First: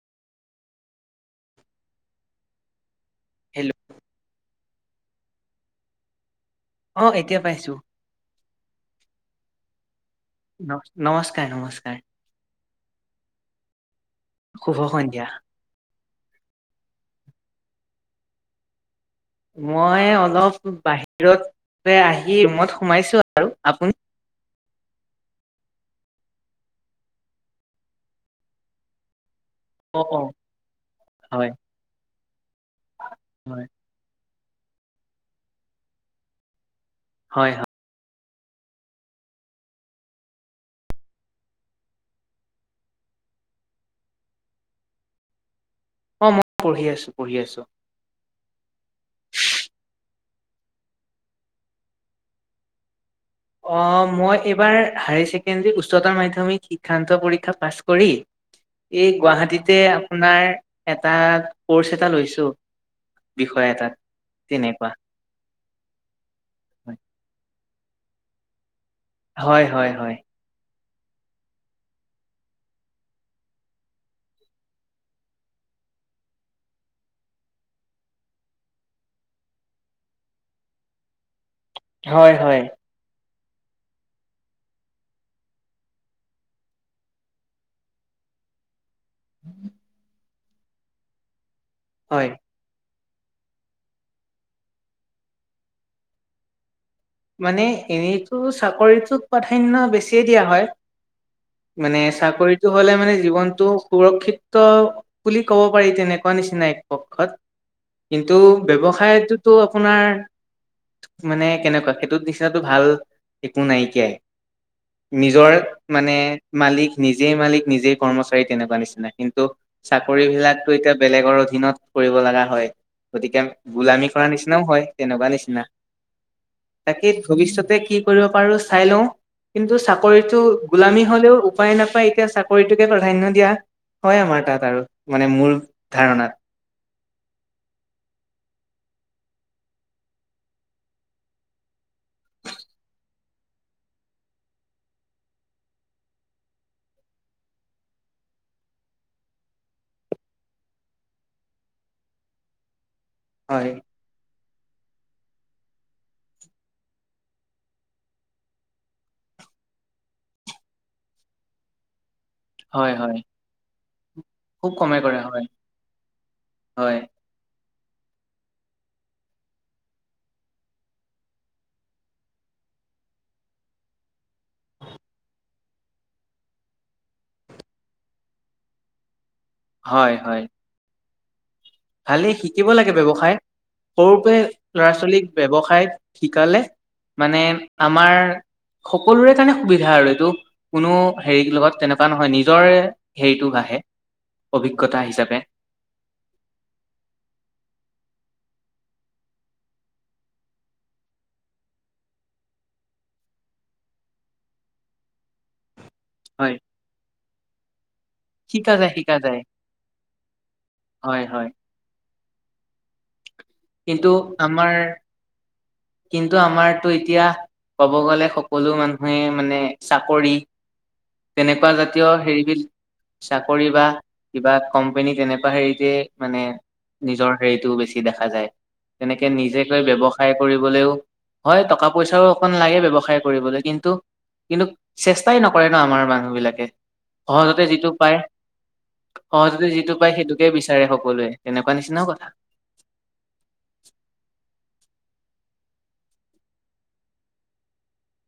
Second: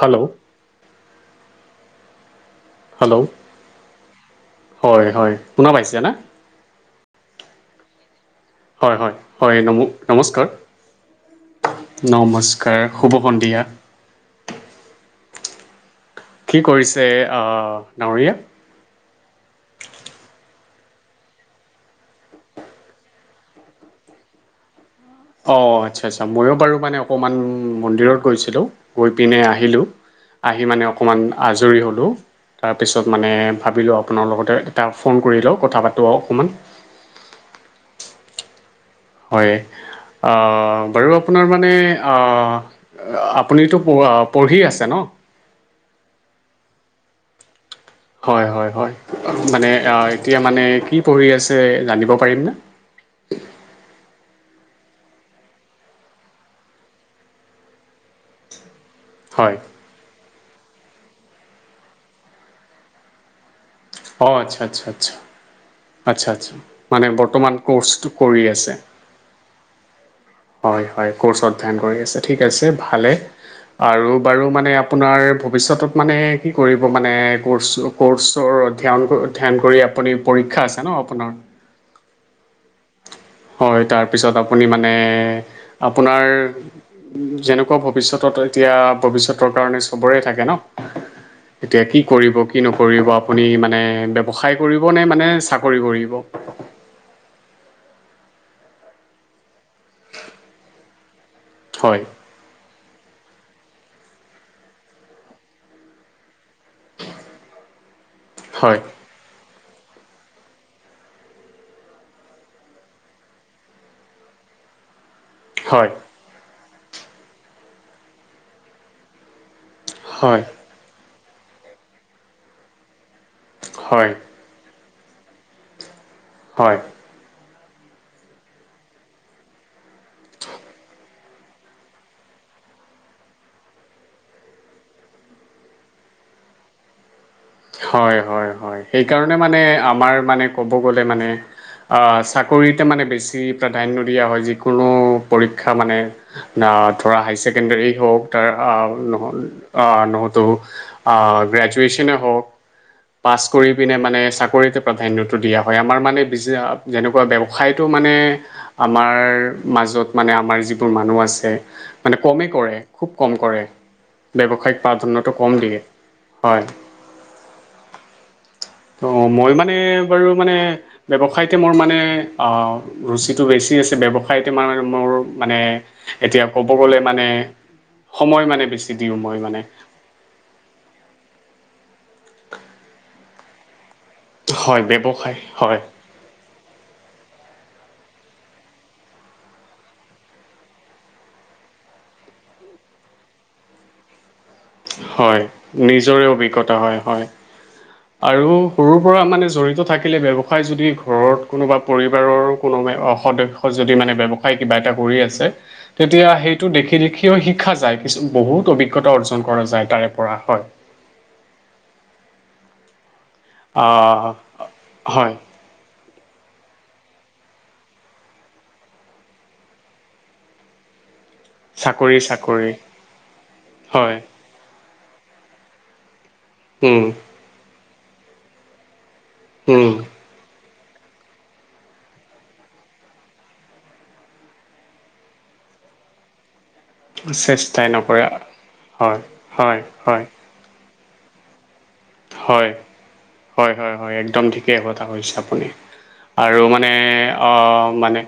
Hello hello hello হয়, হয়, শুনা পাইছে না। অ এতিয়া পাইছো হয় হয় হয় নমোক নমস্কাৰ ন নমস্কাৰ নমস্কাৰ নমস্কাৰ শুভ সন্ধিয়া শুভ সন্ধিয়া কি কৰিছে আহ ডাৱৰীয়া মই অলপ বাহিৰত আহি ৰুমত সোমাইছো আৰু আপুনি অ আচ্ছা আচ্ছা ময়ো বাৰু মানে অকণমান মন্দিৰত গৈছিলোঁ গৈ পিনে আহিলোঁ অ অ আহি মানে অকণমান হয় আজৰি হ'লোঁ তাৰপিছত মানে হয় ভাবিলোঁ আপোনাৰ লগতে এটা ফোন কৰি লওঁ কথা পাতো অকণমান হয় হয় হয় আহ বাৰু আপোনাৰ মানে আহ আপুনিতো পঢ়া পঢ়ি আছে ন অ মই পঢ়ি আছো পঢ়ি আছো হয় হয় হয় মানে এতিয়া মানে কি পঢ়ি আছে জানিব পাৰিম নে অ মই এইবাৰ হায়াৰ ছেকেণ্ডেৰী উচ্চতৰ মাধ্যমিক শিক্ষান্ত পৰীক্ষা পাছ কৰি এই হয় গুৱাহাটীতে আপোনাৰ এটা ক'ৰ্চ এটা লৈছোঁ বিষয় এটাত অ আচ্ছা আচ্ছা তেনেকুৱা আচ্ছা আচ্ছা আচ্ছা মানে বৰ্তমান ক'ৰ্চটো কৰি আছে। হয় হয় হয় হয় হয় ক'ৰ্চ অধ্যয়ন কৰি আছে ঠিক আছে ভালে আৰু বাৰু মানে আপোনাৰ ভৱিষ্যতত মানে কি কৰিব মানে ক'ৰ্ছ ক'ৰ্চৰ ধ্যান ধ্যান কৰি আপুনি পৰীক্ষা আছে ন আপোনাৰ হয় হয় হয় তাৰপিছত আপুনি মানে আপোনাৰ উম যেনেকুৱা ভৱিষ্যতত এতিয়া ভৱিষ্যতৰ কাৰণে চবৰে থাকে ন এতিয়া কি হয় কৰিব কি নকৰিব আপুনি মানে ব্যৱসায় কৰিব নে মানে চাকৰি কৰিব মানে এনেতো চাকৰিতোক প্ৰাধান্য বেছ বেছিয়ে দিয়া হয় মানে হয় চাকৰিত টো হ'লে মানে জীৱনটো সুৰক্ষিত বুলি ক'ব পাৰি তেনেকুৱা নিচিনাই পক্ষত কিন্তু হয় ব্যৱসায় টো আপোনাৰ মানে কেনেকুৱা সেইটোত নিচিনাটো ভাল একো নাইকিয়াই নিজৰ হয় মানে মালিক নিজেই মালিক নিজেই কৰ্মচাৰী তেনেকুৱা নিচিনা কিন্তু চাকৰি হয় বিলাক টো এতিয়া বেলেগৰ অধিনত কৰিব লগা হয় গতিকে গোলামি হয় কৰা নিচ নিচিনাও হয় তেনেকুৱা নিচিনা হয় তাকে ভৱিষ্যতে কি কৰিব পাৰো চাই লওঁ কিন্তু চাকৰিটো গোলামী হলেও উপায় নাপায় এতিয়া চাকৰিটোকে প্ৰাধান্য দিয়া হয় আমাৰ তাত আৰু মানে মূৰ ধাৰণাত হয় হয় হয় সেইকাৰণে মানে আমাৰ মানে ক'ব গ'লে মানে আহ চাকৰিতে মানে বেছি প্ৰাধান্য দিয়া হয় যিকোনো পৰীক্ষা মানে আহ ধৰা হাই ছেকেণ্ডৰী হওক তাৰ আহ আহ নহতো আ গ্ৰেজুৱেচনে হওঁক পাছ কৰি হয়। পিনে মানে চাকৰি প্ৰাধান্যটো দিয়া হয় আমাৰ মানে যেনেকুৱা ব্যৱসায়টো মানে আমাৰ মাজত মানে আমাৰ যিবোৰ মানুহ আছে মানে, কমেই কৰে, হয় খুউব হয় কম কৰে। খুব ব্যৱসায়িক কমে কৰে প্ৰাধান্যটো হয়। কম দিয়ে। হয়! অ'! মই মানে, বাৰু মানে, ব্যৱসায়তে মোৰ মানে, অ' ৰুচিটো বেছি আছে। ব্যৱসায়তে মানে, মোৰ মানে, এতিয়া ক'ব গ'লে, মানে, সময় মানে, বেছি দিওঁ, মই মানে। হয়, হয়। ভালেই, শিকিব লাগে ব্যৱসায়। সৰু পৰা, হয় ল'ৰা- ছোৱালীক হয় ব্যৱসায় শিকালে। মানে, আমাৰ সকলোৰে কাৰণে, সুবিধা আৰু এইটো। কোনো সেৰিৰ লগত তেনেকুৱা নহয়। নিজৰে সেৰিটো বাহে, অভিজ্ঞতা হয় হিচাপে। নিজৰে অভিজ্ঞতা। হয়, হয়! আৰু সৰুৰ পৰা মানে, জড়িত থাকিলে, ব্যৱসায় যদি, ঘৰত কোনোবা, পৰিবাৰৰ কোনোবা সদ যদি মানে, ব্যৱসায় কিবা এটা কৰি আছে। তেতিয়া, হয় সেইটো দেখি-দেখিও শিকা যায়। কিছু শিকা বহুত যায় শিকা অভিজ্ঞতা অৰ্জন কৰা যায় তাৰে পৰা। হয়! হয়, হয়। কিন্তু অ'! আমাৰ হয়। কিন্তু, আমাৰতো এতিয়া, ক'ব গ'লে, সকলো মানুহে মানে, চাকৰি। তেনেকুৱা জাতীয়, চাকৰি সেৰিবিধ চাকৰি চাকৰি বা হয় কিবা কোম্পেনী তেনেকুৱা সেৰিতে, মানে, উম নিজৰ সেৰিটোও বেছি দেখা যায়। তেনেকে নিজকে উম ব্যৱসায় কৰিবলেও, হয়! টকা-পইচাও অকণ লাগে, ব্যৱসায় কৰিবলৈ। কিন্তু, কিন্তু, চেষ্টাই নকৰে ন'! আমাৰ মানুহবিলাকে। সহজতে চেষ্টাই যিটো পায়, নকৰে হয় সহজতে হয় যিটো পায়, হয় সেইটো। বিচাৰে সকলোৱে, তেনেকুৱা নিচিনাও কথা। হয়! হয়, হয়, হয়! একদম ঠিকেই কথা কৈছে আপুনি। আৰু মানে, অ'! মানে,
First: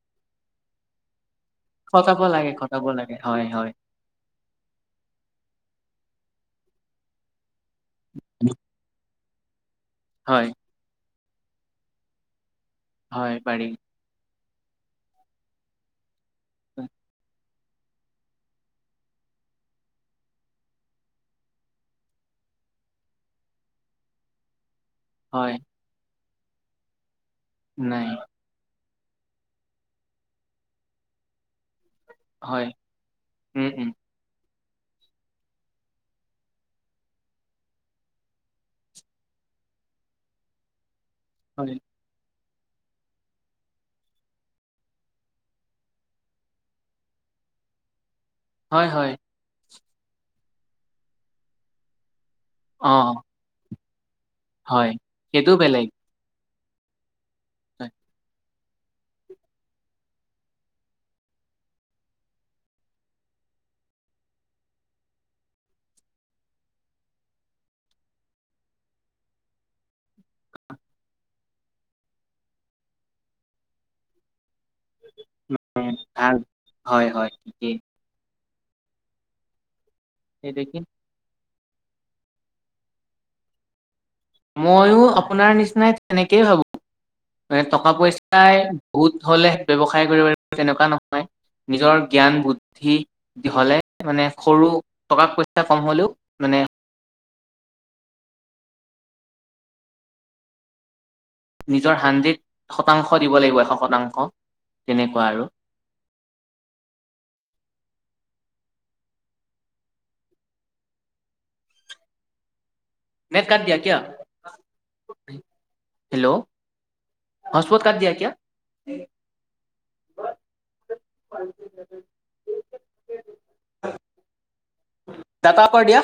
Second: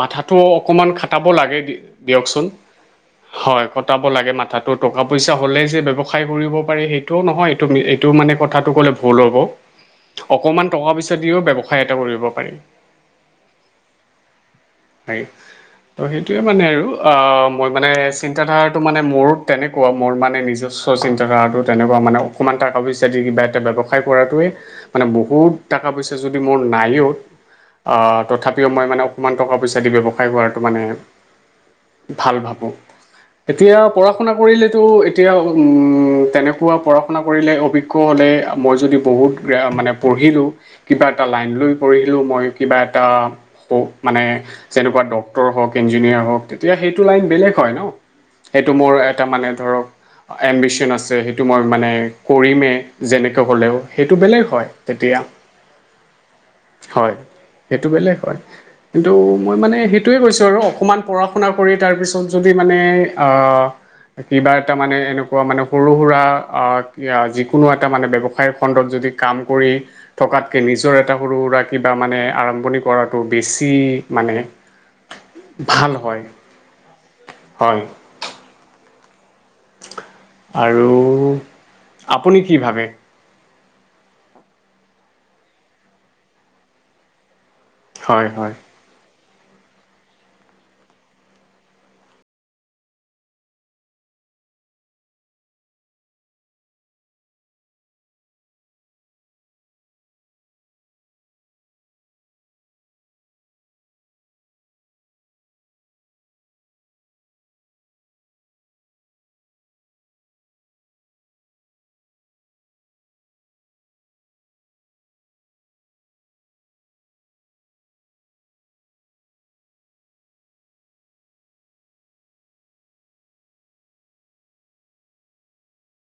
মাথাটো অকণমান খটাব লাগে। খটাব লাগে, খটাব লাগে। হয়, হয়! খটাব লাগে মাথাটো। টকা-পইচা হ'লে যে ব্যৱসায় কৰিব পাৰি, সেইটোও নহয়। এইটো এইটো মানে, কথাটো ক'লে ভুল হ'ব। হয় অকমান টকা-পইচা দিওঁ ব্যৱসায় এটা কৰিব পাৰি। হয়, পাৰি। হয়! ত' সেইটোৱে মানে আৰু। অ'! মই মানে, চিন্তাধাৰাটো মানে মোৰ, তেনেকুৱা। মোৰ মানে, নিজস্ব চিন্তাধাৰাটো তেনেকুৱা মানে। অকমান [unintelligible] দি, কিবা এটা ব্যৱসায় কৰাটোৱেই মানে, বহুত হয়, টকা-পইচা যদি মোৰ নাইও। নাই, আঁ তথাপিও মই মানে, অকণমান টকা-পইচা যদি ব্যৱসায় কৰাটো মানে, ভাল হয়, ভাবোঁ! উম, তেতিয়া পঢ়া উম, পঢ়া-শুনা কৰিলেতো, এতিয়া তেনেকুৱা পঢ়া-শুনা কৰিলে, অভিজ্ঞ হ'লে, মই যদি বহুত [unintelligible] মানে পঢ়িলোঁ। কিবা এটা লাইন লৈ হয়, পঢ়িলোঁ। মই কিবা এটা, মানে, যেনেকুৱা ডক্টৰ হওঁক, ইঞ্জিনিয়াৰ হওঁক। তেতিয়া সেইটো লাইন বেলেগ হয় ন'? সেইটো হয়, মোৰ হয়, এটা মানে ধৰক, এম্বিশন আছে। সেইটো মই মানে, কৰিমেই। অ', যেনে [unintelligible] হ'লেও, সেইটো বেলেগ হয়, তেতিয়া। সেইটো বেলেগ, হয়! সেইটো বেলেগ হয়। কিন্তু, মই মানে, সেইটোৱে কৈছোঁ আৰু। অকমান পঢ়া- শুনা কৰি, তাৰপিছত যদি মানে, আঁ কিবা এটা মানে, এনেকুৱা মানে, সৰু-সুৰা আঁ যিকোনো এটা মানে, ব্যৱসায় খণ্ডত যদি কাম কৰি থকাতকে, নিজৰ এটা সৰু-সুৰা কিবা মানে, আৰম্ভণি কৰাটো বেছি মানে, ভাল হয়। হয়, ঠিকেই, হয়! সেইটোৱে কি আৰু আপুনি কি ভাবে? ময়ো আপোনাৰ নিচিনাই তেনেকেই ভাবো, টকা, হয় হয় পইচাই। বহুত হলে ব্যৱসায় কৰিব লাগিব তেনেকুৱা নহয়, নিজৰ জ্ঞান বুদ্ধি। হলে মানে, সৰু টকা পইচা কম হ'লেও মানে। নিজৰ হাণ্ড্ৰেড শতাংশ দিব লাগিব এশ শতাংশ, তেনেকুৱা আৰু। নেট কাত দিয়া কিয়া, হেল্ল'? হচপত কাট দিয়া কিয়া? [inaudible] দাটা অফ কৰ দিয়া।